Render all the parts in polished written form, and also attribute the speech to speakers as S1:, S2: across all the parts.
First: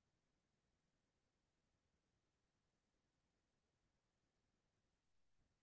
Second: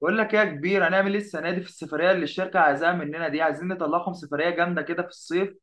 S1: بقول لك ايه يا كبير؟ هنعمل ايه السنه دي في السفريه اللي الشركه عايزاها مننا دي؟ عايزين نطلعهم سفريه جامده كده في الصيف،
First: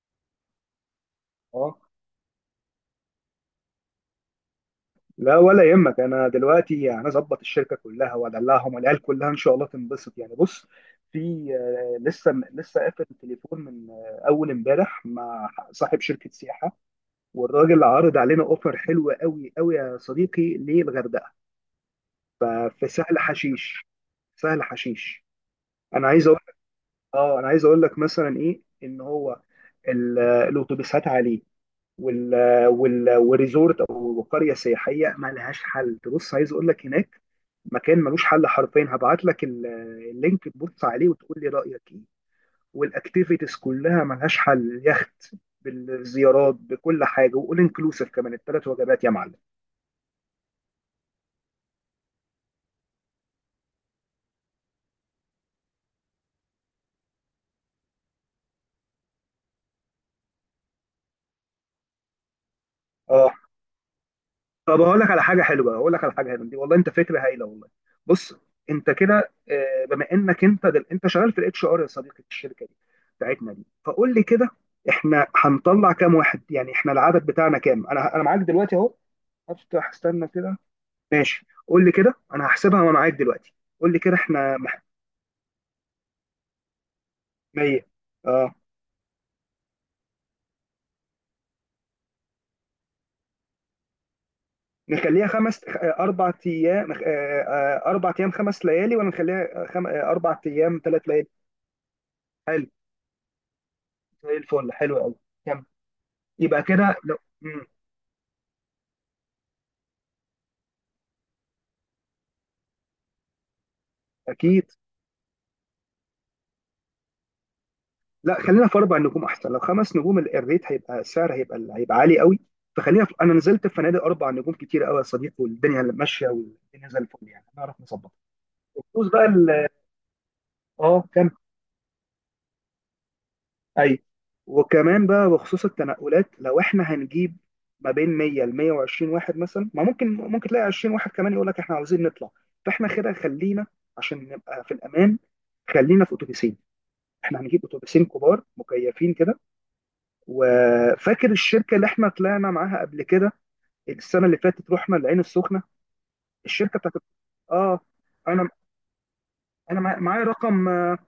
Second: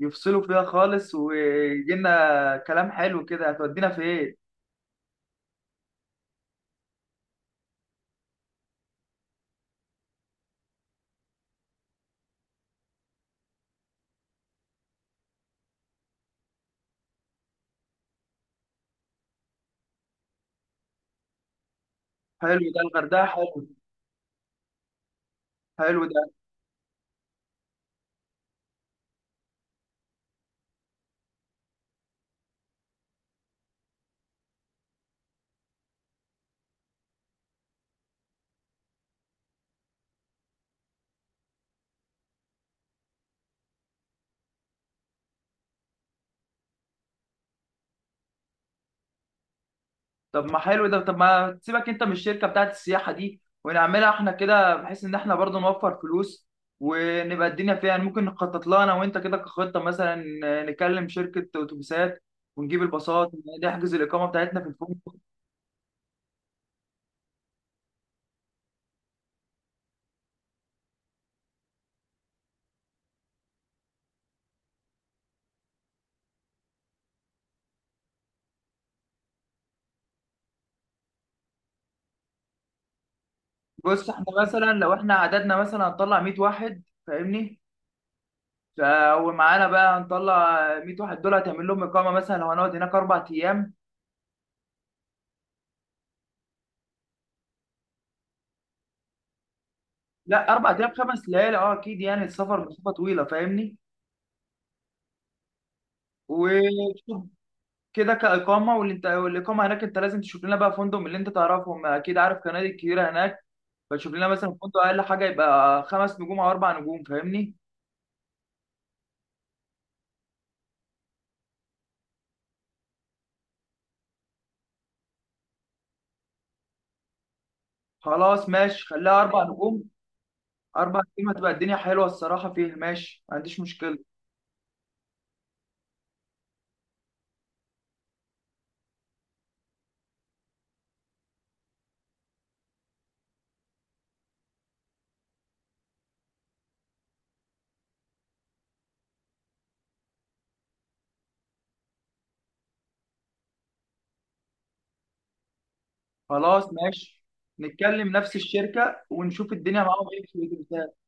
S1: يفصلوا فيها خالص،
S2: اه،
S1: ويجي لنا كلام حلو كده. هتودينا فين؟
S2: لا ولا يهمك. انا دلوقتي هنظبط الشركه كلها وادلعهم، والعيال كلها ان شاء الله تنبسط. يعني بص، في لسه قافل التليفون من اول امبارح مع صاحب شركه سياحه، والراجل عارض علينا اوفر حلو قوي قوي يا صديقي للغردقه.
S1: حلو ده،
S2: في سهل
S1: الغردقه حلو.
S2: حشيش، سهل حشيش.
S1: حلو
S2: انا
S1: ده.
S2: عايز اقول لك، اه انا عايز اقول لك مثلا ايه، ان هو الاتوبيسات عليه، وال والريزورت او قريه سياحيه ما لهاش حل. تبص، عايز اقول لك هناك مكان ملوش حل حرفيا. هبعت لك اللينك تبص عليه وتقول لي رايك ايه. والاكتيفيتيز كلها ملهاش حل، اليخت بالزيارات بكل حاجه، واول انكلوسيف كمان 3 وجبات يا معلم.
S1: طب ما حلو ده، طب ما تسيبك انت من الشركه بتاعت السياحه دي، ونعملها احنا كده، بحيث ان احنا برضه نوفر فلوس ونبقى الدنيا فيها. يعني ممكن نخطط لها انا وانت كده كخطه مثلا. نكلم شركه اتوبيسات ونجيب الباصات،
S2: اه،
S1: نحجز الاقامه بتاعتنا في
S2: طب هقول لك
S1: الفندق.
S2: على حاجه حلوه، هقول لك على حاجه حلوه دي. والله انت فكره هايله والله. بص، انت كده، بما انك انت انت شغال في الاتش ار يا صديقي في الشركه دي بتاعتنا دي، فقول لي كده، احنا هنطلع كام واحد؟ يعني احنا العدد بتاعنا كام؟ انا معاك دلوقتي اهو، هفتح، استنى كده. ماشي، قول لي كده، انا هحسبها وانا معاك دلوقتي. قول لي
S1: بص،
S2: كده،
S1: احنا
S2: احنا
S1: مثلا لو احنا عددنا مثلا هنطلع 100 واحد، فاهمني؟
S2: 100. اه،
S1: ومعانا بقى هنطلع 100 واحد، دول هتعمل لهم اقامه. مثلا لو هنقعد هناك اربع ايام.
S2: نخليها خمس، 4 ايام 4 ايام 5 ليالي، ولا نخليها آه، خم... آه، اربع
S1: لا، اربع
S2: ايام
S1: ايام
S2: ثلاث
S1: خمس
S2: ليالي
S1: ليالي، اه اكيد، يعني السفر
S2: حلو،
S1: مسافه طويله، فاهمني؟
S2: زي الفل، حلو قوي. يبقى كده لو
S1: وشوف
S2: مم،
S1: كده كاقامه. واللي انت، والاقامه هناك انت لازم تشوف لنا بقى فندق من اللي انت تعرفهم، اكيد عارف فنادق كتيره هناك. فتشوف لنا مثلا
S2: اكيد.
S1: فندق اقل حاجه يبقى خمس نجوم او اربع نجوم، فاهمني؟
S2: لا، خلينا في 4 نجوم احسن. لو 5 نجوم الريت هيبقى، السعر هيبقى، هيبقى عالي قوي. انا نزلت في فنادق 4 نجوم كتير قوي يا صديقي، والدنيا ماشيه، والدنيا زي الفل، يعني هنعرف نظبطها.
S1: خلاص ماشي،
S2: بخصوص
S1: خليها
S2: بقى
S1: اربع
S2: ال...
S1: نجوم. اربع
S2: اه كم،
S1: نجوم هتبقى الدنيا حلوه الصراحه فيه، ماشي، ما عنديش مشكله.
S2: اي، وكمان بقى بخصوص التنقلات، لو احنا هنجيب ما بين 100 ل 120 واحد مثلا، ما ممكن ممكن تلاقي 20 واحد كمان يقول لك احنا عاوزين نطلع، فاحنا كده خلينا، عشان نبقى في الامان، خلينا في اتوبيسين. احنا هنجيب اتوبيسين كبار مكيفين كده. وفاكر الشركه اللي احنا طلعنا معاها قبل كده، السنه اللي فاتت رحنا العين السخنه؟
S1: خلاص
S2: الشركه بتاعت،
S1: ماشي،
S2: اه،
S1: نتكلم نفس
S2: انا
S1: الشركة ونشوف الدنيا
S2: انا معايا
S1: معاهم
S2: معايا
S1: ايه في
S2: رقم
S1: الاتفاق.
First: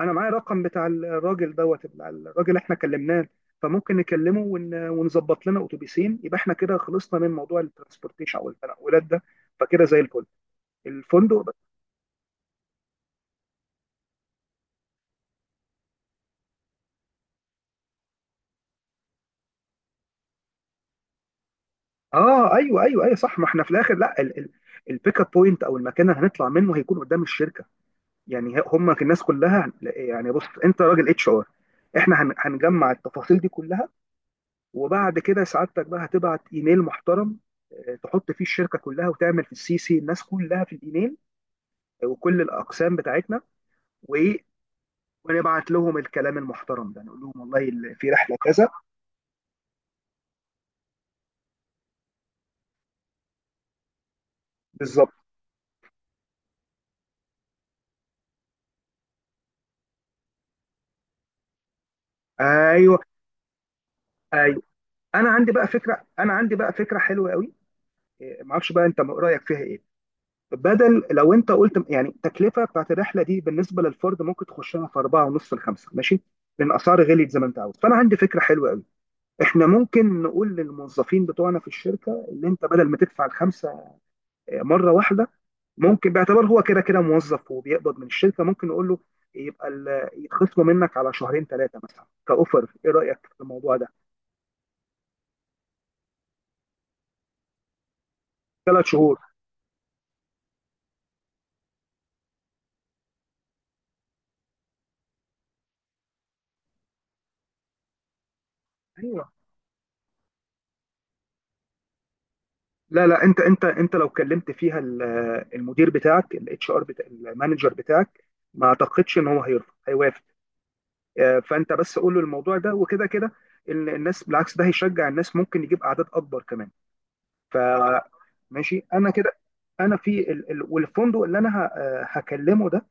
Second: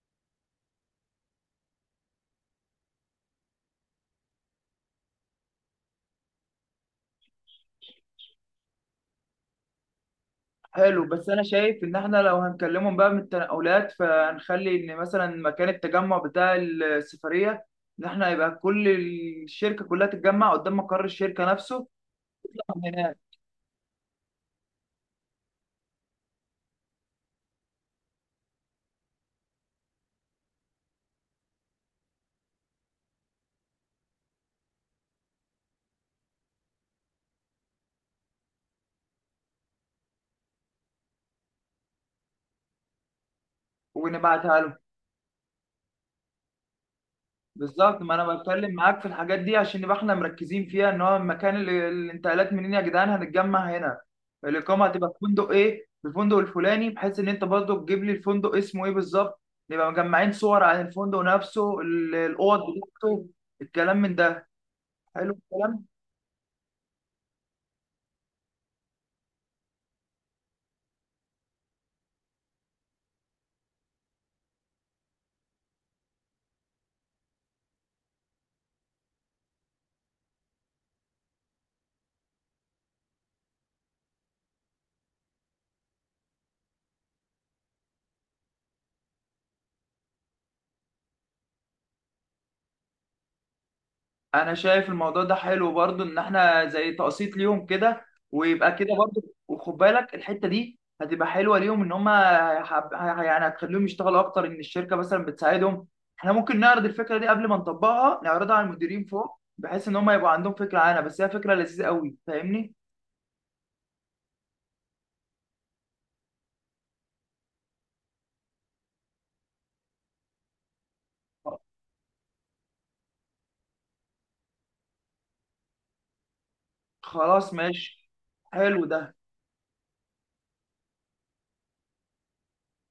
S2: انا معايا رقم بتاع الراجل، دوت بتاع الراجل اللي احنا كلمناه. فممكن نكلمه ونظبط لنا اتوبيسين، يبقى احنا كده خلصنا من موضوع الترانسبورتيشن او التنقلات ده، فكده زي الفل.
S1: حلو، بس انا
S2: الفندق،
S1: شايف ان احنا لو هنكلمهم بقى من التنقلات، فهنخلي ان مثلا مكان التجمع بتاع السفرية، ان احنا يبقى كل الشركة كلها تتجمع قدام مقر الشركة نفسه
S2: اه ايوه ايوه ايوه
S1: هناك.
S2: صح. ما احنا في الاخر لا البيك اب بوينت او المكان اللي هنطلع منه هيكون قدام الشركه. يعني هم الناس كلها، يعني بص، انت راجل اتش ار، احنا هنجمع التفاصيل دي كلها، وبعد كده سعادتك بقى هتبعت ايميل محترم، تحط فيه الشركه كلها، وتعمل في السي سي الناس كلها في الايميل، وكل الاقسام بتاعتنا وايه،
S1: ونبعتها لهم.
S2: ونبعت لهم الكلام المحترم ده، نقول لهم والله
S1: بالظبط،
S2: في
S1: ما انا
S2: رحله كذا.
S1: بتكلم معاك في الحاجات دي عشان نبقى احنا مركزين فيها، ان هو المكان اللي الانتقالات منين يا جدعان هنتجمع هنا، الاقامه
S2: بالظبط.
S1: هتبقى في فندق ايه، في الفندق الفلاني، بحيث ان انت برضه تجيب لي الفندق اسمه ايه بالظبط. نبقى مجمعين صور عن الفندق نفسه، الاوض
S2: ايوه
S1: بتاعته، الكلام من ده.
S2: ايوه. انا
S1: حلو
S2: عندي بقى
S1: الكلام.
S2: فكره، انا عندي بقى فكره حلوه قوي، معرفش بقى انت رايك فيها ايه. بدل لو انت قلت يعني التكلفه بتاعت الرحله دي بالنسبه للفرد ممكن تخشها في اربعه ونص لخمسه، ماشي؟ لان اسعار غليت زي ما انت عاوز. فانا عندي فكره حلوه قوي، احنا ممكن نقول للموظفين بتوعنا في الشركه، اللي انت بدل ما تدفع الخمسه مره واحده، ممكن، باعتبار هو كده كده موظف وبيقبض من الشركه، ممكن نقول له يبقى يتخصموا منك على 2 شهور ثلاثه مثلا كاوفر. ايه رايك في الموضوع ده؟
S1: انا شايف الموضوع ده حلو برضو، ان احنا زي تقسيط ليهم كده، ويبقى
S2: ثلاث
S1: كده
S2: شهور
S1: برضو. وخد بالك الحته دي هتبقى حلوه ليهم، ان هم يعني هتخليهم يشتغلوا اكتر، ان الشركه مثلا بتساعدهم. احنا ممكن نعرض الفكره دي قبل ما نطبقها، نعرضها على المديرين
S2: ايوه.
S1: فوق، بحيث ان هم يبقى عندهم فكره عنها. بس هي فكره لذيذه قوي، فاهمني؟
S2: لا لا، انت لو كلمت فيها المدير بتاعك الاتش ار، بتاع المانجر بتاعك، ما اعتقدش ان هو هيرفض، هيوافق. فانت بس قول له الموضوع ده، وكده كده الناس، بالعكس، ده هيشجع الناس، ممكن يجيب اعداد اكبر كمان.
S1: خلاص
S2: ف
S1: ماشي. حلو
S2: ماشي، انا
S1: ده.
S2: كده، انا في والفندق اللي انا هكلمه ده،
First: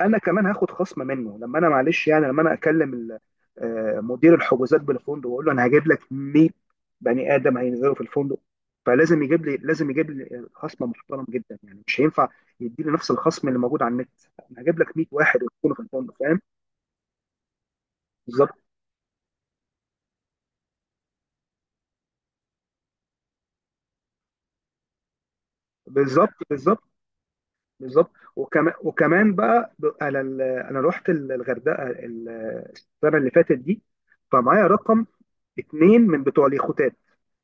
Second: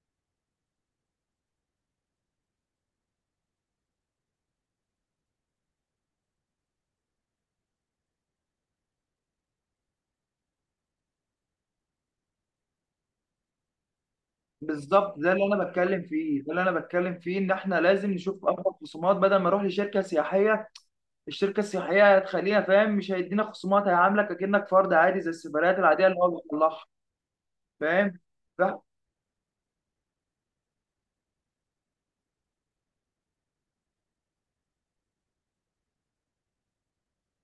S2: انا كمان هاخد خصم منه. لما انا معلش يعني، لما انا اكلم مدير الحجوزات بالفندق، واقول له انا هجيب لك 100 بني ادم هينزلوا في الفندق، فلازم يجيب لي، لازم يجيب لي خصم محترم جدا، يعني مش هينفع يديني نفس الخصم اللي موجود على النت. انا هجيب لك 100
S1: بالظبط، ده
S2: واحد
S1: اللي انا
S2: ويكونوا في
S1: بتكلم
S2: الفندق، فاهم؟
S1: فيه، ده اللي انا بتكلم فيه، ان احنا لازم نشوف
S2: بالظبط
S1: افضل خصومات بدل ما اروح لشركه سياحيه. الشركه السياحيه هتخليها فاهم مش هيدينا خصومات، هيعاملك اكنك فرد عادي زي السفريات العاديه اللي هو
S2: بالظبط. بالظبط
S1: بيطلعها.
S2: بالظبط.
S1: فاهم؟
S2: وكمان وكمان بقى انا انا رحت الغردقه السنه اللي فاتت دي، فمعايا رقم 2 من بتوع اليخوتات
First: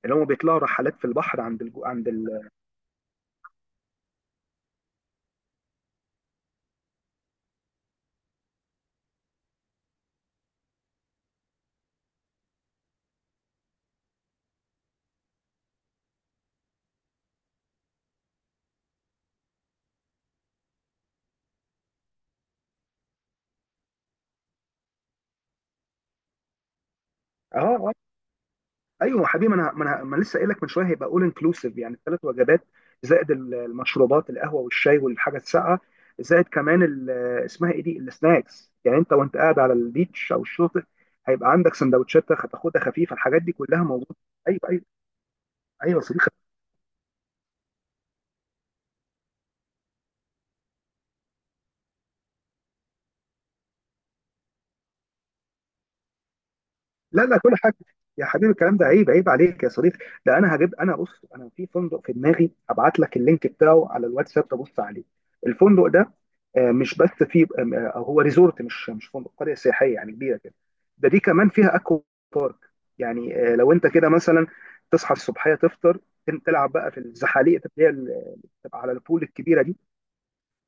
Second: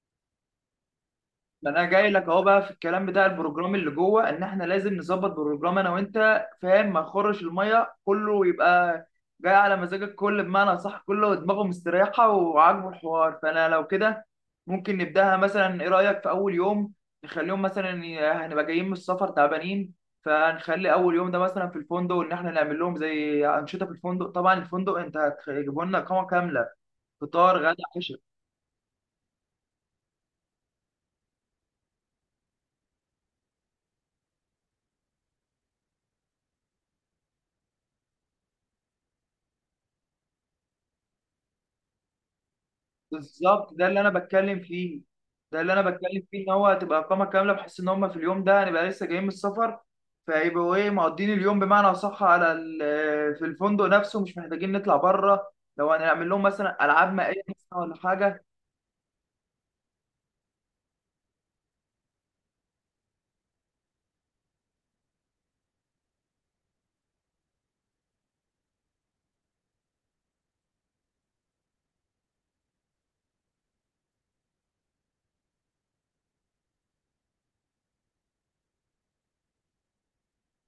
S2: اللي هم بيطلعوا رحلات في البحر، عند
S1: ما انا
S2: عند،
S1: جاي لك اهو بقى في الكلام بتاع البروجرام اللي جوه، ان احنا لازم نظبط بروجرام انا وانت، فاهم؟ ما نخرش الميه كله، يبقى جاي على مزاجك كل بمعنى صح، كله دماغه مستريحه وعاجبه الحوار. فانا لو كده ممكن نبداها مثلا، ايه رايك في اول يوم نخليهم مثلا هنبقى جايين من السفر تعبانين، فنخلي اول يوم ده مثلا في الفندق، ان احنا نعمل لهم زي انشطه في الفندق. طبعا الفندق انت هتجيبوا لنا اقامه كامله، فطار
S2: اه
S1: غدا.
S2: اه ايوه يا حبيبي، ما أنا لسه قايل لك من شويه هيبقى اول انكلوسيف، يعني 3 وجبات، زائد المشروبات، القهوه والشاي والحاجه الساقعه، زائد كمان اسمها ايه دي، السناكس، يعني انت وانت قاعد على البيتش او الشاطئ، هيبقى عندك سندوتشات هتاخدها خفيفه، الحاجات دي
S1: بالظبط،
S2: كلها
S1: ده اللي انا
S2: موجوده.
S1: بتكلم
S2: ايوه ايوه.
S1: فيه، ده اللي انا
S2: ايوه يا
S1: بتكلم
S2: صديقي.
S1: فيه، ان هو هتبقى اقامه كامله، بحيث ان هم في اليوم ده هنبقى لسه جايين من السفر، فيبقوا ايه مقضين اليوم بمعنى اصح على في الفندق نفسه، مش محتاجين نطلع بره. لو هنعمل لهم مثلا العاب
S2: لا لا،
S1: مائيه
S2: كل حاجه
S1: مثلاً ولا
S2: يا
S1: حاجه.
S2: حبيبي. الكلام ده عيب، عيب عليك يا صديقي. ده انا هجيب، انا بص، انا في فندق في دماغي، ابعت لك اللينك بتاعه على الواتساب تبص عليه، الفندق ده مش بس فيه، هو ريزورت، مش فندق، قريه سياحيه يعني كبيره كده. ده دي كمان فيها اكوا بارك، يعني لو انت كده مثلا تصحى الصبحيه، تفطر، تلعب بقى في الزحاليق اللي هي اللي بتبقى على البول الكبيره دي،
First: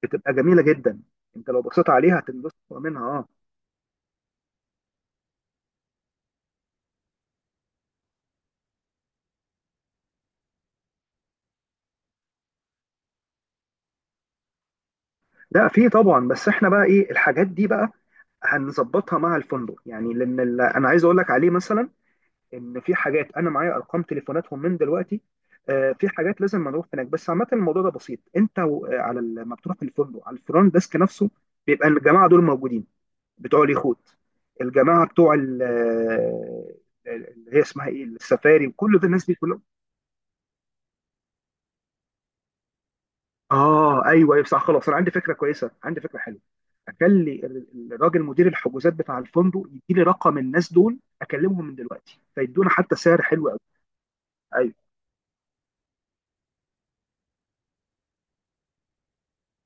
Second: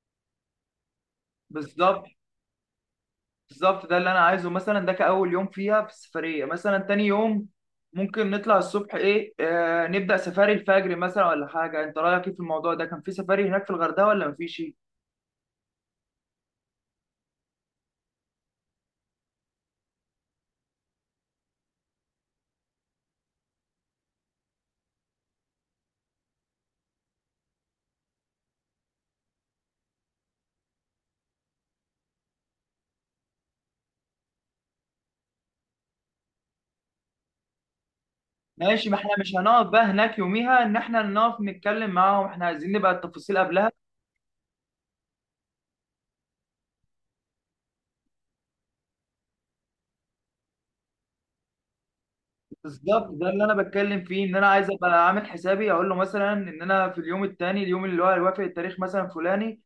S2: بتبقى جميله جدا. انت لو بصيت
S1: بالظبط،
S2: عليها هتنبسط منها، اه.
S1: بالظبط، ده اللي انا عايزه مثلا، ده كاول يوم فيها في السفريه. مثلا تاني يوم ممكن نطلع الصبح ايه، آه نبدا سفاري الفجر مثلا ولا حاجه. انت رايك ايه في الموضوع ده؟ كان في سفاري هناك في الغردقه ولا مفيش؟
S2: لا، في طبعا، بس احنا بقى ايه، الحاجات دي بقى هنظبطها مع الفندق، يعني لان انا عايز اقول لك عليه، مثلا ان في حاجات انا معايا ارقام تليفوناتهم من دلوقتي. في حاجات لازم نروح هناك، بس عامه الموضوع ده بسيط. انت على لما بتروح الفندق على الفرونت ديسك نفسه بيبقى الجماعه دول موجودين، بتوع اليخوت، الجماعه بتوع اللي هي اسمها ايه، السفاري،
S1: ماشي، ما
S2: وكل ده
S1: احنا
S2: الناس دي.
S1: مش هنقعد بقى هناك يوميها ان احنا نقف نتكلم معاهم، احنا عايزين نبقى التفاصيل قبلها.
S2: اه ايوه ايوه صح. خلاص، انا عندي فكره كويسه، عندي فكره حلوه، اخلي الراجل مدير الحجوزات بتاع الفندق يديلي رقم الناس دول، اكلمهم من دلوقتي، فيدونا حتى
S1: بالظبط،
S2: سعر
S1: ده اللي
S2: حلو
S1: انا
S2: قوي.
S1: بتكلم فيه، ان انا عايز
S2: ايوه.
S1: ابقى عامل حسابي اقول له مثلا ان انا في اليوم التاني، اليوم اللي هو هيوافق التاريخ مثلا فلاني،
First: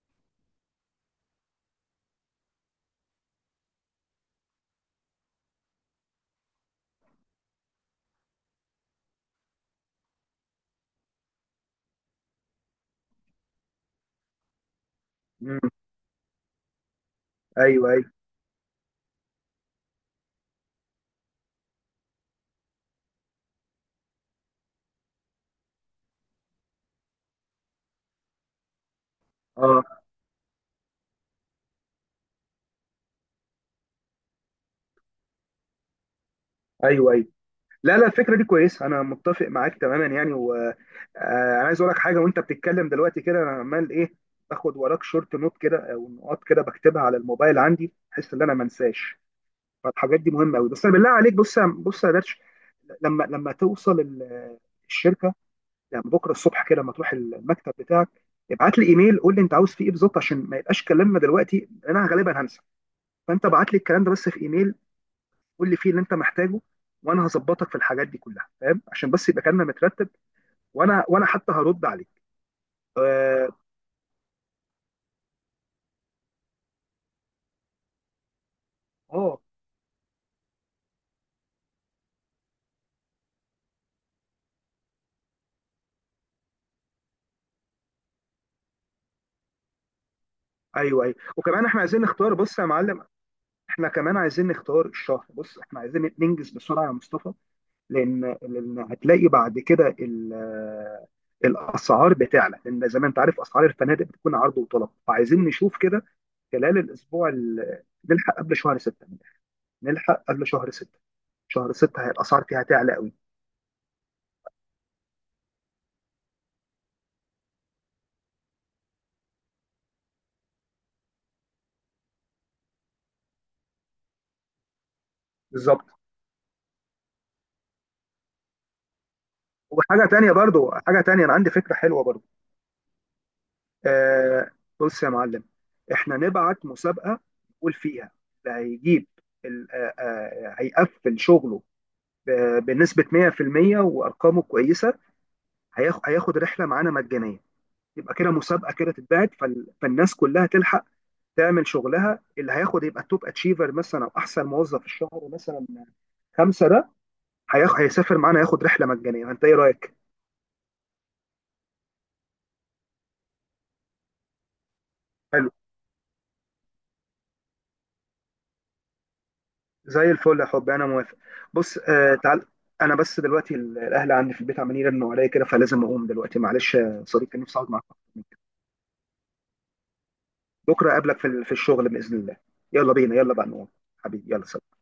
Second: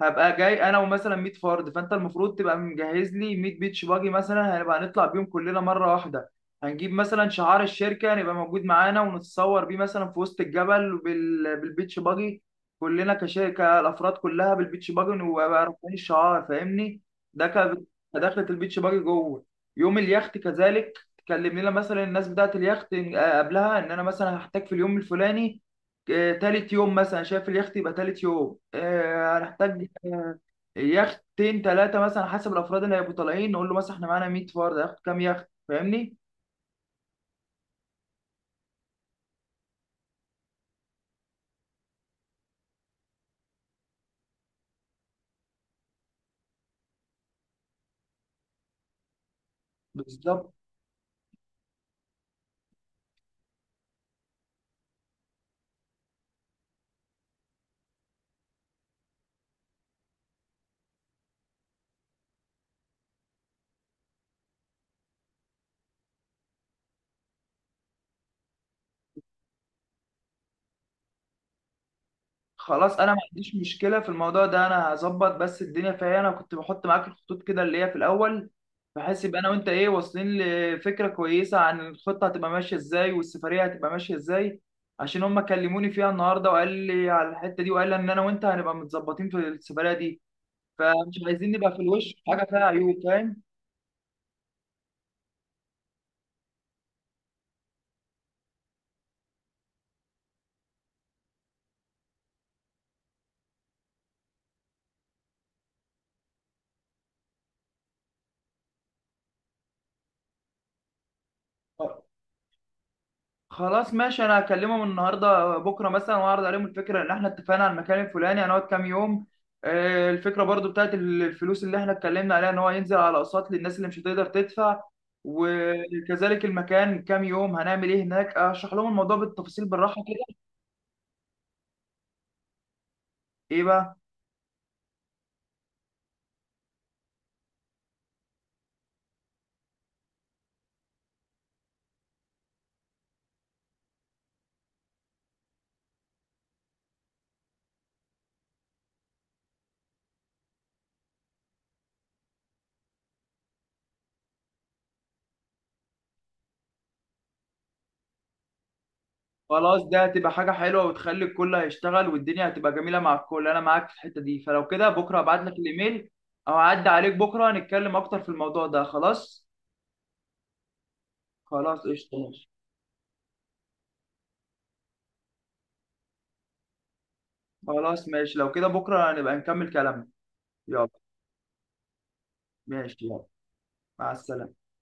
S1: هبقى جاي انا ومثلا 100 فرد، فانت المفروض تبقى مجهز لي 100 بيتش باجي مثلا، هنبقى هنطلع بيهم كلنا مره واحده. هنجيب مثلا شعار الشركه هنبقى موجود معانا، ونتصور بيه مثلا في وسط الجبل بالبيتش باجي، كلنا كشركه الافراد كلها بالبيتش باجي، ونبقى
S2: مم.
S1: بقى رافعين الشعار، فاهمني؟ ده ك-
S2: ايوه ايوه.
S1: كدخلة البيتش باجي جوه. يوم اليخت كذلك، تكلم لنا مثلا الناس بتاعه اليخت قبلها ان انا مثلا هحتاج في اليوم الفلاني، تالت يوم مثلا، شايف اليخت يبقى تالت يوم،
S2: اه
S1: هنحتاج يختين ثلاثه مثلا حسب الافراد اللي هيبقوا طالعين. نقول له مثلا احنا معانا 100 فرد، هياخد كام يخت، فاهمني؟
S2: ايوه ايوه. لا لا، الفكره دي كويسه، انا متفق معاك تماما يعني. وانا عايز اقول لك حاجه، وانت بتتكلم دلوقتي كده، انا عمال ايه، باخد وراك شورت نوت كده، او نقاط كده بكتبها على الموبايل عندي، بحيث ان انا ما انساش، فالحاجات دي
S1: بالظبط.
S2: مهمه قوي. بس انا بالله عليك، بص بص يا درش، لما توصل الشركه، يعني بكره الصبح كده، لما تروح المكتب بتاعك، ابعت لي ايميل، قول لي انت عاوز فيه ايه بالظبط، عشان ما يبقاش كلامنا دلوقتي انا غالبا هنسى. فانت ابعت لي الكلام ده بس في ايميل، قول لي فيه اللي انت محتاجه، وانا هظبطك في الحاجات دي كلها، فاهم؟ عشان بس يبقى كلامنا مترتب، وانا حتى هرد عليك.
S1: خلاص، انا ما
S2: اه.
S1: عنديش مشكله في الموضوع ده، انا هظبط بس الدنيا فيها. انا كنت بحط معاك الخطوط كده اللي هي في الاول، بحيث يبقى
S2: آه،
S1: انا وانت ايه، واصلين لفكره كويسه عن الخطه هتبقى ماشيه ازاي والسفريه هتبقى ماشيه ازاي، عشان هم كلموني فيها النهارده وقال لي على الحته دي، وقال لي ان انا وانت هنبقى متظبطين في السفريه دي،
S2: ايوه ايوه.
S1: فمش عايزين
S2: وكمان
S1: نبقى في
S2: احنا عايزين
S1: الوش في
S2: نختار،
S1: حاجه
S2: بص
S1: فيها
S2: يا
S1: عيوب،
S2: معلم،
S1: فاهم؟
S2: احنا كمان عايزين نختار الشهر. بص احنا عايزين ننجز بسرعه يا مصطفى، لان لان هتلاقي بعد كده الاسعار بتعلى، لان زي ما انت عارف، اسعار الفنادق بتكون عرض وطلب، فعايزين نشوف كده خلال الاسبوع نلحق قبل شهر 6، نلحق قبل شهر 6، شهر 6 هي الاسعار فيها تعلى قوي.
S1: خلاص ماشي، انا هكلمهم النهارده بكره مثلا، واعرض عليهم الفكره ان احنا اتفقنا على المكان الفلاني، هنقعد كام يوم، الفكره برضو بتاعت الفلوس اللي احنا اتكلمنا عليها ان هو ينزل على اقساط للناس اللي مش هتقدر تدفع،
S2: بالظبط.
S1: وكذلك المكان كام يوم هنعمل ايه هناك. اشرح لهم الموضوع بالتفاصيل بالراحه
S2: وحاجه تانية
S1: كده.
S2: برضو، حاجه تانية، انا عندي فكره حلوه برضو.
S1: ايه بقى؟
S2: آه، بص يا معلم، احنا نبعت مسابقه نقول فيها اللي هيجيب هيقفل شغله بنسبه 100% وارقامه كويسه، هياخد رحله معانا مجانيه. يبقى كده مسابقه كده تتبعت، فالناس كلها تلحق تعمل شغلها، اللي هياخد يبقى التوب اتشيفر مثلا، او احسن موظف في الشهر مثلا، خمسه ده هيسافر معانا، ياخد رحله مجانيه. فانت ايه
S1: خلاص،
S2: رايك؟
S1: ده هتبقى حاجه حلوه، وتخلي الكل هيشتغل، والدنيا هتبقى جميله مع الكل. انا معاك في الحته دي، فلو كده بكره هبعت
S2: حلو.
S1: لك الايميل، او هعدي عليك بكره نتكلم اكتر في الموضوع ده. خلاص.
S2: زي الفل يا حبي، انا موافق. بص،
S1: خلاص
S2: آه،
S1: قشطه.
S2: تعال، انا بس دلوقتي الاهل عندي في البيت عمالين يرنوا عليا كده، فلازم اقوم دلوقتي، معلش يا صديقي، نفسي اقعد معاك أكتر
S1: خلاص
S2: من
S1: ماشي،
S2: كده.
S1: لو كده بكرة نبقى نكمل كلامنا. يلا.
S2: بكره اقابلك في في الشغل باذن الله. يلا
S1: ماشي
S2: بينا،
S1: يلا.
S2: يلا بقى نقوم.
S1: مع
S2: حبيبي، يلا
S1: السلامة.
S2: سلام.